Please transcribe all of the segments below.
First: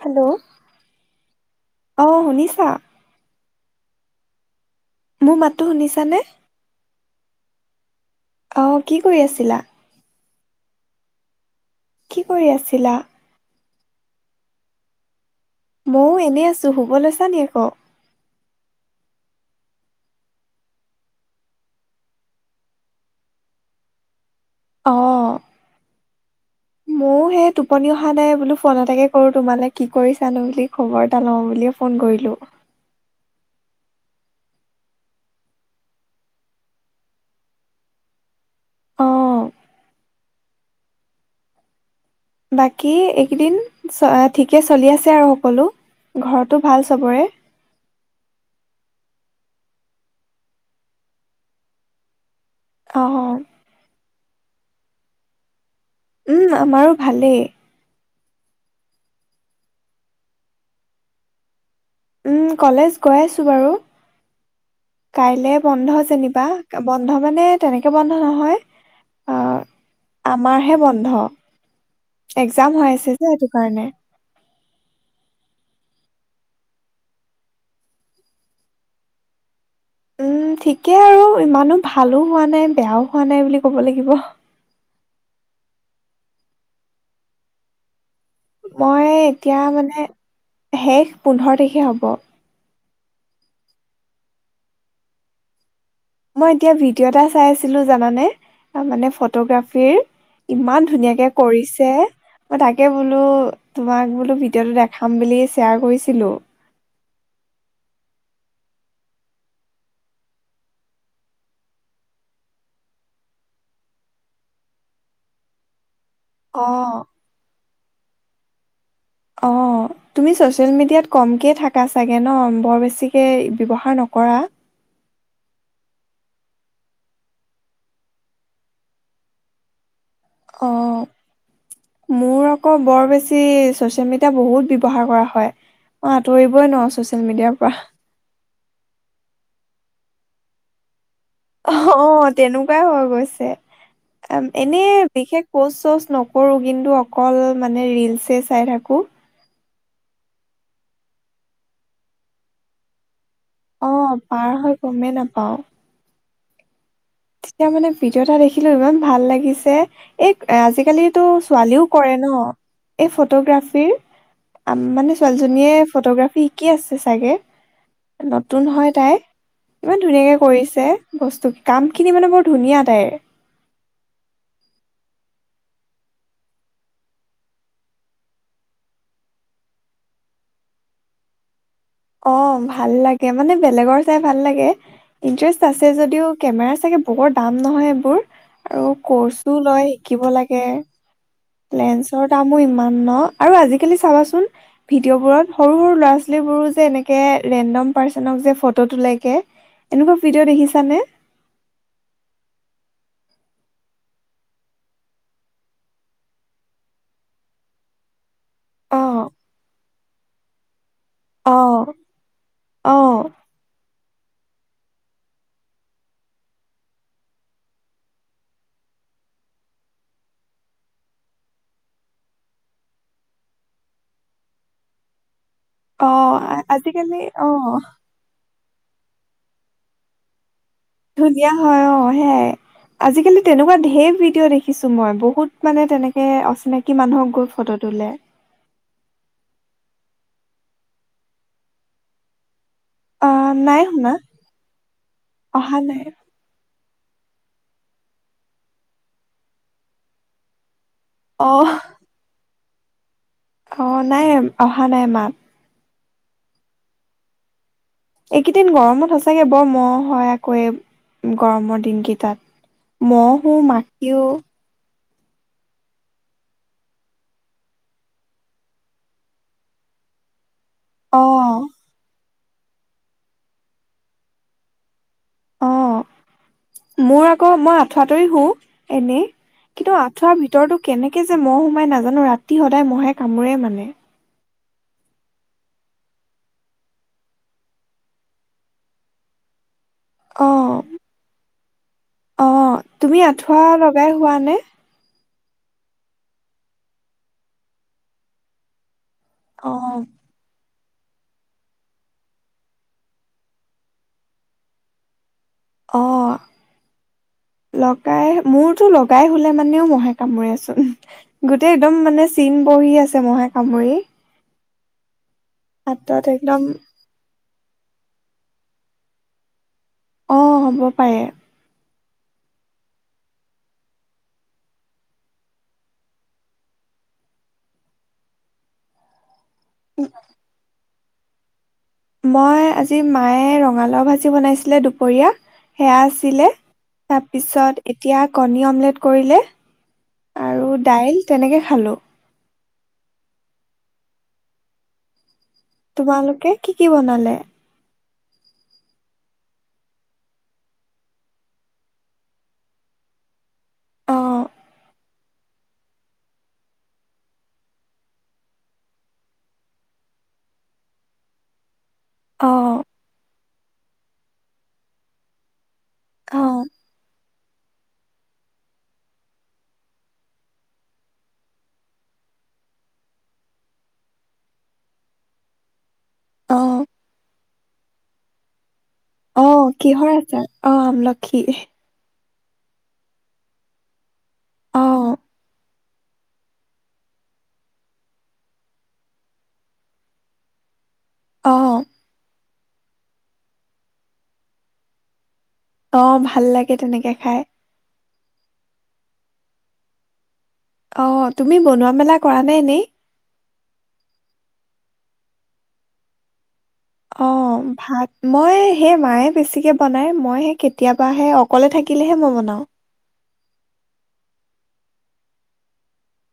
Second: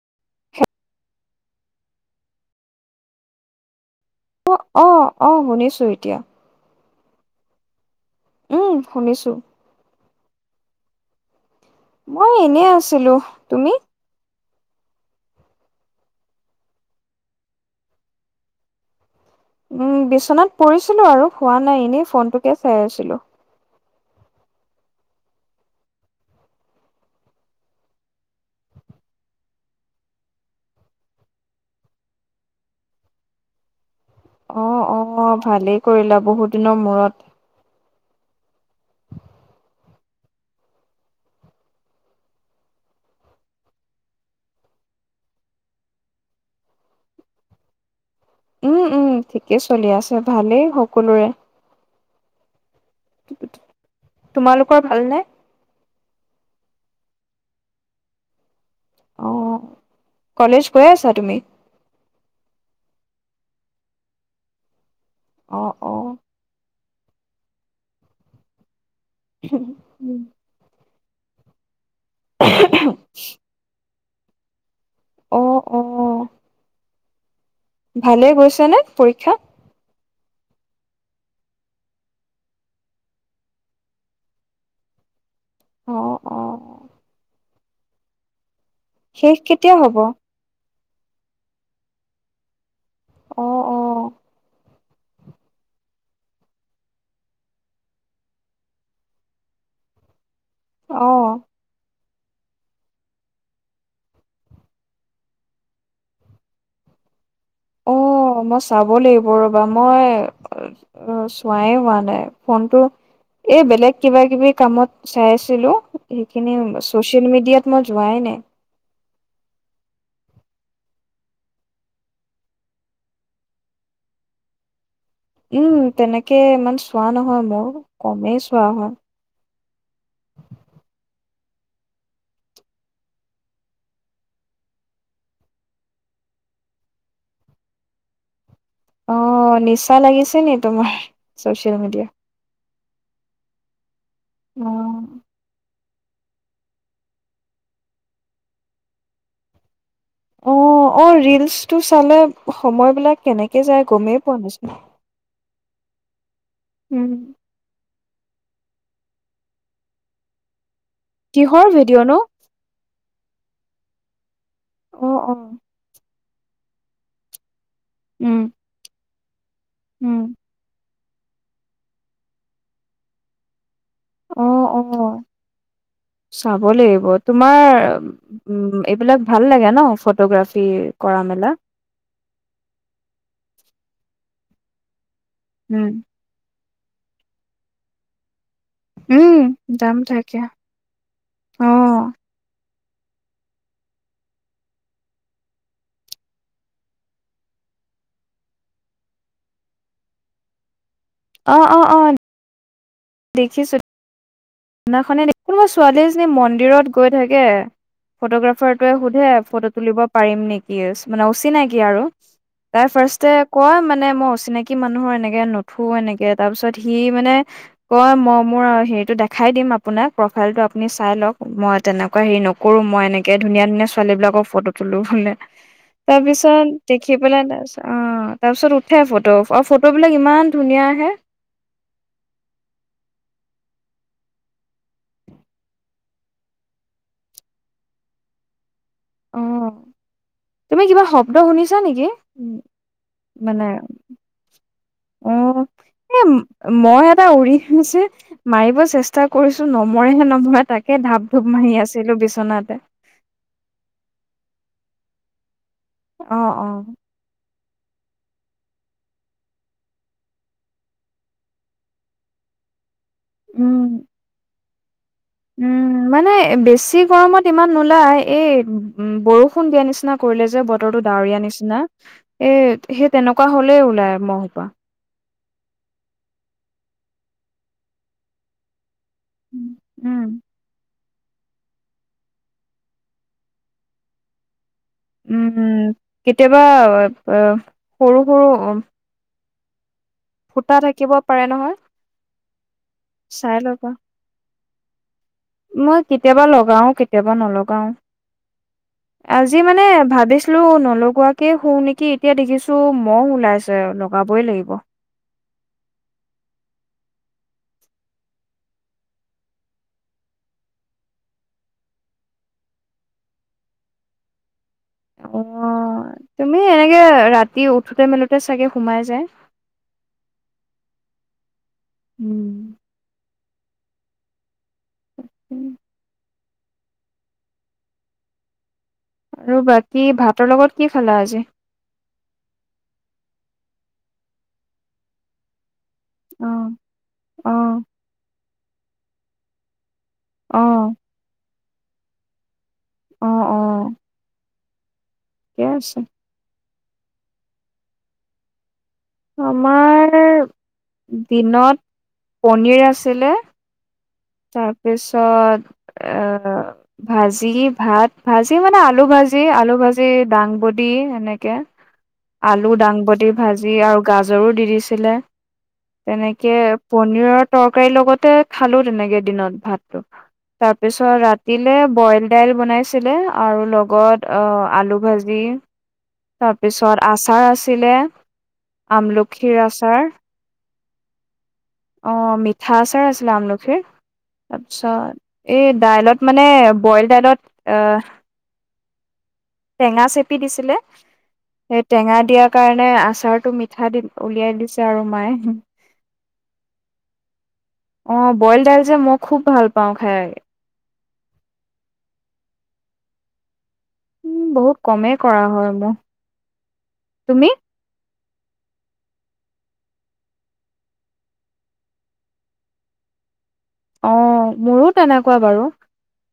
Hello, অ', শুনিছা? অ', অ', অ', মোৰ মাততো শুনিছোঁ এতিয়া। শুনিছানে উম, অ', কি কৰি শুনিছো। আছিলা? কি মই কৰি এনে আছিলা আছিলোঁ, তুমি? মও এনে আছোঁ, শুব লৈছা নি আকৌ? উম বিছনাত পৰিছিলো আৰু শোৱা নাই এনে ফোনটোকে চাই আছিলো। অ', মোৰ মোৰ সেই টোপনি অহা নাই বোলো ফোন এটাকে কৰো তোমালে কি কৰিছানো, কি খবৰ এটা লওঁ বুলিয়ে ফোন কৰিলো। অ', অ', ভালে কৰিলা বহুত দিনৰ মূৰত। অ বাকী এইকেদিন অ', ঠিকে চলি আছে আৰু সকলো, ঘৰটো ভাল চবৰে। উম উম ঠিকে চলি আছে ভালে সকলোৰে। অ', অ'। তোমালোকৰ ভাল নে? উম আমাৰো ভালে। অ', কলেজ গৈ আছা তুমি? উম কলেজ গৈ আছো বাৰু, কাইলে অ', বন্ধ অ', যেনিবা। বন্ধ মানে তেনেকে বন্ধ নহয় উম। আমাৰ হে বন্ধ, এগজাম হৈ আছে যে সেইটো কাৰণে। অ', অ'। ভালে গৈছে নে পৰীক্ষা। উম ঠিকে আৰু ইমানো ভালো হোৱা নাই, বেয়াও হোৱা নাই বুলি ক'ব লাগিব। অ', অ'। মই শেষ এতিয়া কেতিয়া হ'ব? মানে, শেষ পোন্ধৰ তাৰিখে হ'ব। অ', অ'। মই এতিয়া ভিডিঅ' এটা চাই আছিলো জানানে, তাৰ মানে ফটোগ্ৰাফীৰ। ইমান ধুনীয়াকে অ'। কৰিছে। মই তাকে বোলো, তোমাক বোলো ভিডিঅ'টো দেখাম বুলি শ্বেয়াৰ কৰিছিলো। অ', মই চাব লাগিব ৰ'বা মই অক, চোৱায়ে হোৱা নাই ফোনটো। এই বেলেগ কিবা কিবি কামত চাই আছিলো। সেইখিনি অ', ছ'চিয়েল মিডিয়াত মই যোৱায়ে নাই। অ'। তুমি ছ'চিয়েল মিডিয়াত ক'মকে থাকা চাগে ন বৰ বেছিকে ব্যৱহাৰ নকৰা। উম তেনেকে ইমান চোৱা নহয় বাৰু কমে চোৱা হয়। অ'। মোৰ আকৌ বৰ বেছি ছ'চিয়েল মিডিয়া বহুত ব্যৱহাৰ কৰা হয়। মই আতঁৰিবয়ে নোৱাৰো ছ'চিয়েল মিডিয়াৰ পৰা। অ' নিচা লাগিছে নি তোমাৰ ছ'চিয়েল মিডিয়াৰ অ', তেনেকুৱাই হৈ গৈছে এনে অ' বিশেষ পষ্ট চষ্ট নকৰো কিন্তু অকল মানে ৰিলচ চাই থাকো অ অ ৰিলচ টো চালে সময় বিলাক কেনেকে যায় অ', গমেই পোৱা পাৰ হৈ নাচোন গমেই নাপাওঁ উম তেতিয়া মানে ভিডিঅ' এটা দেখিলো ইমান ভাল লাগিছে এই আজিকালি কিহৰ ছোৱালীও ভিডিঅ' কৰে নো এই ফটোগ্ৰাফীৰ অ' মানে অ' ছোৱালীজনীয়ে ফটোগ্ৰাফী শিকি আছে চাগে উম নতুন হয় তাই ইমান উম ধুনীয়াকে কৰিছে বস্তুত কাম খিনি মানে বৰ ধুনীয়া তাইৰ অ' অ' চাব লাগিব তোমাৰ উম এইবিলাক ভাল লাগে ন ফটোগ্ৰাফি কৰা মেলা অ ভাল লাগে মানে বেলেগৰ চাই ভাল লাগে ইণ্টাৰেষ্ট আছে উম যদিও কেমেৰা চাগে বৰ দাম নহয় এইবোৰ আৰু উম কৰ্চো লয় দাম শিকিব থাকে লাগে অ লেন্সৰ দামো ইমান ন, আৰু আজিকালি চাবাচোন ভিডিঅ'বোৰত সৰু হৰো ল'ৰা-ছোৱালীবোৰো যে এনেকে ৰেনদম পাৰছনক যে ফটো তোলে গে এনেকুৱা ভিডিঅ' দেখিছানে? অ অ অ দেখিছো সেদিনাখনে দেখ কোনোবা ছোৱালী এজনী মন্দিৰত গৈ থাকে ফটোগ্ৰাফাৰটোৱে অ', সোধে ফটো তুলিব পাৰিম নি ইয়েছ মানে অচিনাকি অ', আৰু তাই অ', ফাৰ্ষ্টে কয় মানে মই অচিনাকি মানুহৰ এনেকে নুথো এনেকে তাৰপিছত সি মানে কয় মই মোৰ আৰু সেইটো দেখাই দিম আপোনাক প্ৰফাইলটো আপুনি চাই লওক মই তেনেকুৱা হেৰি নকৰোঁ মই এনেকে ধুনীয়া ধুনীয়া ছোৱালীবিলাকক ফটো তোলো ভোলে [inaudible] তাৰপিছত দেখি পেলাই তাৰপিছত অ তাৰপিছত উঠে ফটো আৰু ফটোবিলাক ইমান ধুনীয়া আহে ধুনীয়া হয় অ হেয়াই আজিকালি তেনেকুৱা ঢেৰ ভিডিঅ' দেখিছোঁ মই বহুত মানে তেনেকে অচিনাকি মানুহক গৈ ফটো তুলে অ তুমি কিবা শব্দ শুনিছা নেকি? উম অ মানে নাই শুনা, অহা নাই। মহ এটা উৰি ফুৰিছে মাৰিব চেষ্টা কৰিছো নমৰেহে নমৰে তাক কে ধাপ অ ধুপ মাৰি আছিলো বিচনাতে অ নাই অহা নাই মাত অ অ এইকেইদিন গৰমত সচাঁকে বৰ মহ হয় আকৌ এই গৰমৰ দিনকেইটাত মহো, উম, মাখিও উম মানে বেছি গৰমত ইমান নোলাই এই উম বৰষুণ দিয়া নিচিনা কৰিলে যে ব তৰটো অ ডাৱৰীয়া নিচিনা এ সেই তেনেকুৱা হ'লেই ওলাই মহখোপা অ মোৰ আক মই আঠুৱা তৰি শু এনেই কিন্তু উম, আঠুৱা ভিতৰতো কেনেক কে যে মহ সোমাই নাজানো ৰাতি সদায় মহে কামোৰেই মানে উম কেতিয়াবা সৰু সৰু উম অ ফুটা থাকিব পাৰে নহয় অ তুমি চাই আঠুৱা ল'বা। লগাই শুৱা নে? মই কেতিয়াবা লগাওঁ, কেতিয়াবা নলগাওঁ। আজি অ মানে ভাবিছিলো নলগোৱা কে শু নেকি, এতিয়া দেখিছো মহ ওলাইছে লগাবই লাগিব। অ লগাই মোৰতো লগাই শুলেও মানেও মহে কামোৰে চোন গোটেই একদম মানে চিন বহি আছে মহে কামুৰি অ হাতত একদম তুমি এনেকে ৰাতি উঠোতে মেলোতে চাগে সোমাই যায় অ হ'ব পাৰে উম উম। ৰবা, কি ভাতৰ লগত, কি খালা আজি? মই আজি, মায়ে ৰঙালাওঁ ভাজি বনাইছিলে দুপৰীয়া সেয়া আছিলে, অ', অ', তাৰপিছত এতিয়া কণী অমলেট কৰিলে আৰু অ', দাইল তেনেকে খালো। অ', অ'। ঠিকে আছে। তোমালোকে, কি কি বনালে? আমাৰ দিনত, পনীৰ আছিলে অ তাৰপিছত এ [inaudible] ভাজি ভাত, ভাজি মানে আলু ভাজি, আলু ভাজি দাংগুতি এনেকে। অ আলু দাংগুতি ভাজি, আৰু গাজৰো দি দিছিলে অ তেনেকে পনীৰৰ তৰকাৰীৰ লগতে খালোঁ, তেনেকে দিনত ভাতটো। তাৰপিছত ৰাতিলে বইল দাইল বনাইছিলে, আৰু লগত আহ, আলু ভাজি জি, অ তাৰপিছত আচাৰ আছিলে। অ', কিহৰ আচাৰ, অ' আমলখিৰ। অ', মিঠা আচাৰ আছিলে আমলখিৰ। অ আচ্ছা, এই দাইলত মানে, বইল দাইলত আহ টেঙা চেপি দিছিলে। অ সেই টেঙা দিয়াৰ কাৰণে আচাৰতটো মিঠা দি উলিয়াই দিছে আৰু মায়ে। অ', ভাল লাগে তেনেকে খাই। অ', বইল দাইল যে মই খুব ভাল পাওঁ খাই। অ', তুমি বনোৱা মেলা কৰা নে এনে? উম, বহুত কমেই কৰা হয় মোৰ। তুমি অ', ভাত মই সেই মায়ে বেছিকে বনাই, মই হে কেতিয়াবাহে অকলে থাকিলেহে, মই বনাওঁ। অ', মোৰো তেনেকুৱা বাৰু।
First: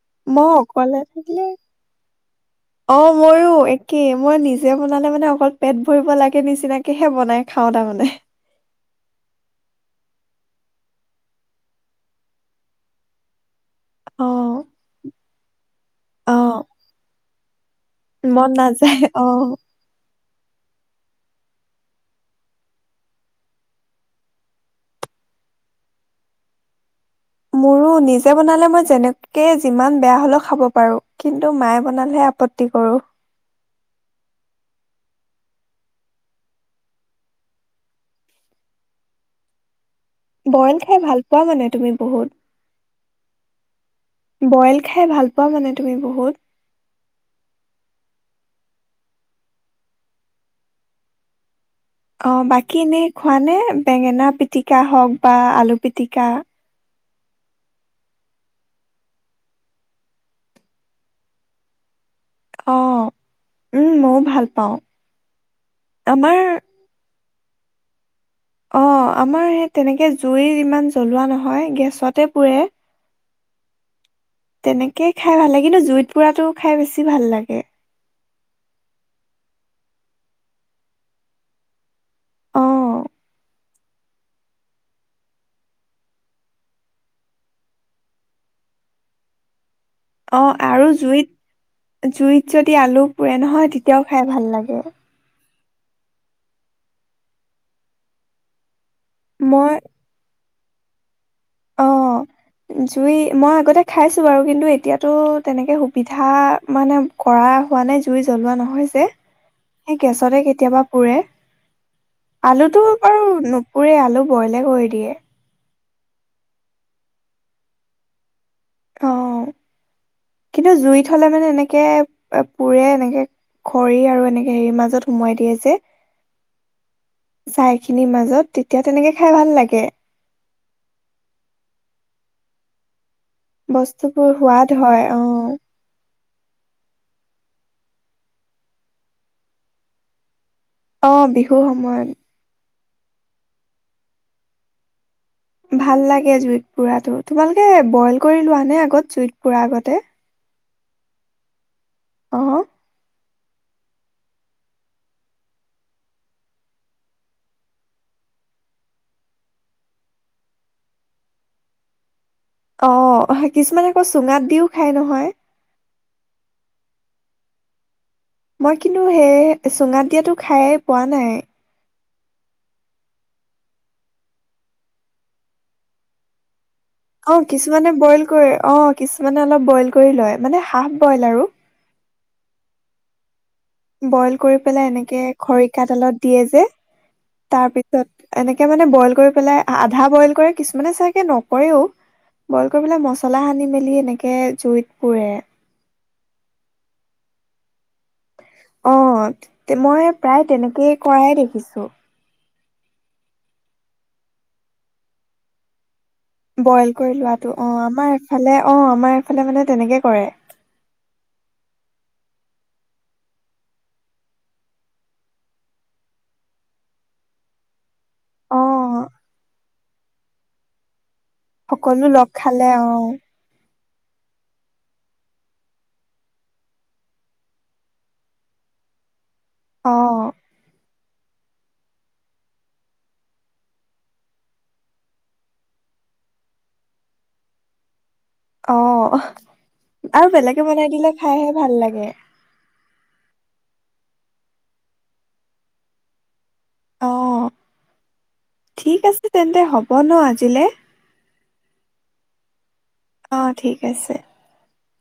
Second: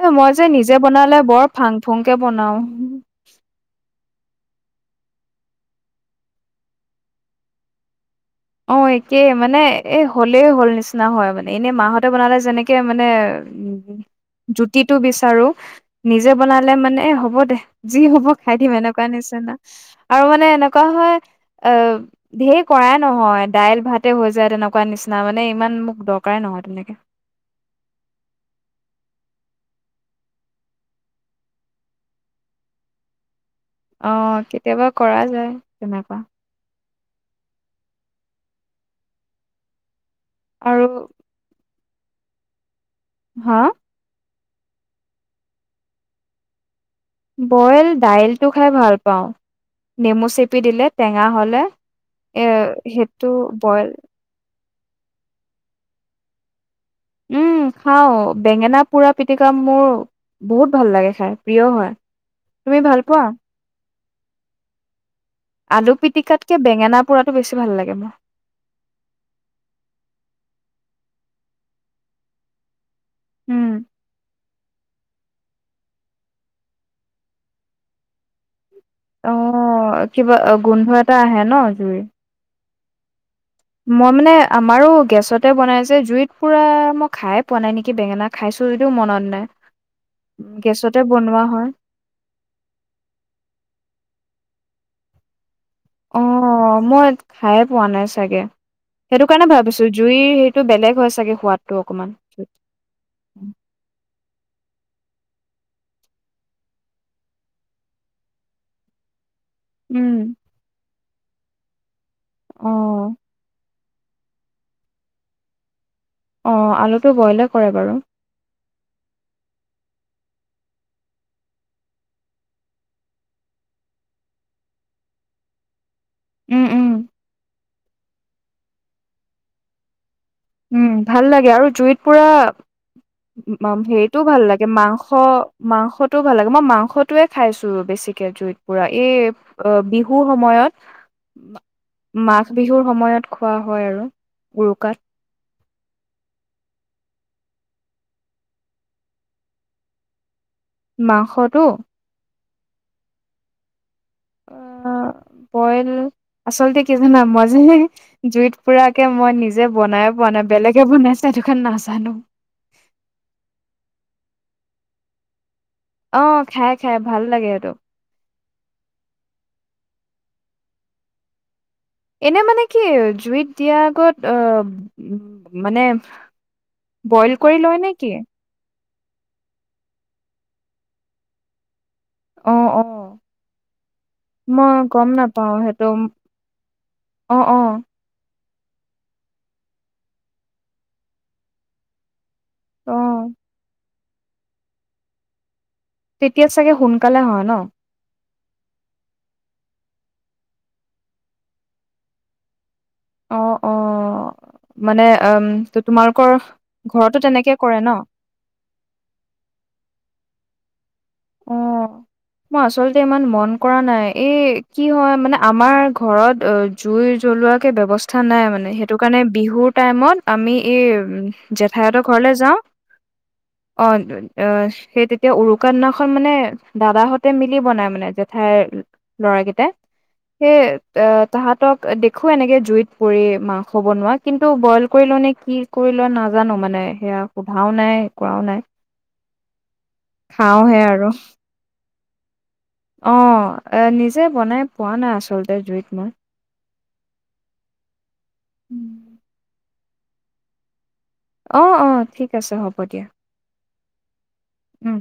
এ মই যে নিজে অকলে বনালে, থাকিলে বৰ ফাং ফুংকে বনাওঁ। অ' মইও একেই, মই নিজে বনালে মানে অকল পেট ভৰিব লাগে নিচিনাকেহে বনাই খাওঁ তাৰমানে। অ', একেই মানে এ হলেই হ'ল নিচিনা হয়, মানে এনে মাহঁতে বনালে যেনেকে মানে অ' জুতিটো বিচাৰো নিজে অ' বনালে মানে এ হ'ব দে, যি হ'ব মন খাই দিম এনেকুৱা নাযায় নিচিনা। অ'। আৰু মানে এনেকুৱা হয়, আহ ধেই কৰাই নহয়, দাইল ভাতে হৈ যায়, তেনেকুৱা নিচিনা মানে ইমান মোক দৰকাৰে নহয় তেনেকে। মোৰো নিজে বনালে, মই যেনেকে যিমান বেয়া হ'লেও খাব পাৰো, কিন্তু মায়ে বনালেহে আপত্তি কৰোঁ। অ', কেতিয়াবা কৰা যায় তেনেকুৱা। বইল আৰু খাই ভাল পোৱা মানে তুমি বহুত। হা? বইল খাই ভাল পোৱা মানে, তুমি বহুত। বইল দাইলটো খাই ভাল পাওঁ, নেমু চেপি দিলে, টেঙা হ'লে। এ অ' বাকী এনেই সেইটো খোৱা নে, বইল বেঙেনা পিটিকা হওঁক, বা আলু পিতিকা? উম খাওঁ, বেঙেনা পোৰা পিটিকা মোৰ বহুত ভাল লাগে খাই, প্ৰিয় হয়, অ তুমি ভাল পোৱা? উম, মইও ভাল পাওঁ। আলু আমাৰ পিটিকাতকে বেঙেনা পোৰাটো বেছি ভাল লাগে মোৰ। অ' আমাৰ সেই তেনেকে জুই ইমান জ্বলোৱা নহয়, গেছতে পোৰে। উম। তেনেকে খাই ভাল লাগে, কিন্তু, জুইত পোৰাটো খাই বেছি ভাল লাগে। অ' কিবা অ- গোন্ধ এটা আহে ন', জুই। অ মই মানে আমাৰো গেছতে বনায় যে, জুইত পোৰা মই খাইয়ে পোৱা নাই নেকি বেঙেনা খাইছোঁ যদিও মনত অ নাই। আৰু গেছতে জুইত বনোৱা হয়। জুইত যদি আলু পোৰে নহয়, তেতিয়াও খাই ভাল লাগে। অ' মই খাইয়ে পোৱা নাই চাগে। সেইটো কাৰণে মই ভাবিছোঁ জুইৰ সেইটো বেলেগ হয় চাগে সোৱাদটো অ অকমান। জুই মই আগতে খাইছোঁ বাৰু, কিন্তু, এতিয়াতো তেনেকে সুবিধা মানে কৰা হোৱা নাই, জুই জ্বলোৱা নহয় যে। এই উম, গেছতে কেতিয়াবা পোৰে। আলুটো অ', বাৰু ন পোৰে, আলু বইলে কৰি দিয়ে। অ', আলুটো বইলে কৰে বাৰু। অ', কিন্তু জুইত হ'লে মানে এনেকে এ পোৰে এনেকে খৰি আৰু এনেকে হেৰিৰ মাজত সোমোৱাই দিয়ে যে উম, উম। ছাইখিনিৰ মাজত, তেতিয়া তেনেকে খাই ভাল লাগে। উম, ভাল লাগে আৰু জুইত পোৰা মাম- হেৰিটোও বস্তুবোৰ ভাল লাগে, সোৱাদ হয় মাংস, অ', মাংস টো ভাল লাগে। মই মাংসটোৱে খাইছোঁ বেছিকে জুইত পোৰা, এই অ'- বিহু সময়ত অ', বিহুৰ মা- সময়ত। মাঘ বিহুৰ সময়ত খোৱা হয় আৰু, উৰুকাত। ভাল লাগে জুইত পোৰাটো। তোমালোকে বইল কৰি লোৱা নে আগত, জুইত পোৰাৰ আগতে? মাংসটো? অ'? অ' বইল- আচলতে কি জানা, মই যে জুইত পোৰাকে মই নিজে বনাই পোৱা নাই, বেলেগে বনাইছে। এইটো কাৰণে নাজানো। অ', কিছুমানে আকৌ চুঙাত দিওঁ খায় নহয়। অ' খাই, খাই, ভাল লাগে সেইটো। মই কিন্তু সেই চুঙাত দিয়াটো খাইয়ে পোৱা নাই। এনে মানে কি, জুইত দিয়াৰ আগত আহ উম- মানে বইল অ' কৰি লয় কিছুমানে নেকি? বইল কৰে। অ', কিছুমানে অলপ বইল কৰি লয় মানে, হাফ বইল আৰু। অ', অ'। বইল কৰি মই পেলাই, গম এনেকে নাপাও সেইটো খৰিকাডালত দিয়ে যে, অ', অ', তাৰপি ত এনেকে মানে বইল কৰি পেলাই আধা বইল কৰে, কিছুমানে চাগে নকৰেও। বইল কৰি পেলাই অ', মচলা সানি মেলি এনেকে জুইত পোৰে। তেতিয়া চাগে সোনকালে হয় ন'? অ', তো মই সেই প্ৰায় তেনেকেই কৰাই দেখিছোঁ। অ', অ', মানে আম- তো তোমালোকৰ ঘৰতো তেনেকে কৰে ন'? ইফালে অ', আমাৰ এফালে মানে তেনেকে কৰে। অ'। মই আচলতে ইমান মন কৰা নাই। এই কি হয় মানে, আমাৰ ঘৰত অ জুই জ্বলোৱাকে ব্যৱস্থা নাই অ মানে, সেইটো কাৰণে বিহুৰ টাইমত আমি এই জেঠাইহঁতৰ সকলো লগ ঘৰলে যাওঁ। খালে অ অ' অ'- সেই তেতিয়া উৰুকাৰ দিনা অকল মানে দাদাহঁতে মিলি বনাই মানে জেঠাইৰ ল'ৰাকেইটাই। অ'। সেই তাহাঁতক দেখো এনেকে জুইত পুৰি মাংস বনোৱা। কিন্তু বইল কৰি নে কি কৰি লোৱা নাজানো মানে, সেয়া সোধাও নাই কৰাও নাই অ' আৰু বেলেগে খাওঁহে বনাই আৰু দিলে খাইহে ভাল লাগে। অ' এ নিজে বনাই পোৱা নাই আচলতে জুইত মই। অ' ঠিক আছে তেন্তে হ'ব ন আজিলৈ। অ' অ' ঠিক আছে হ'ব দিয়া। অঁ ঠিক আছে। উম।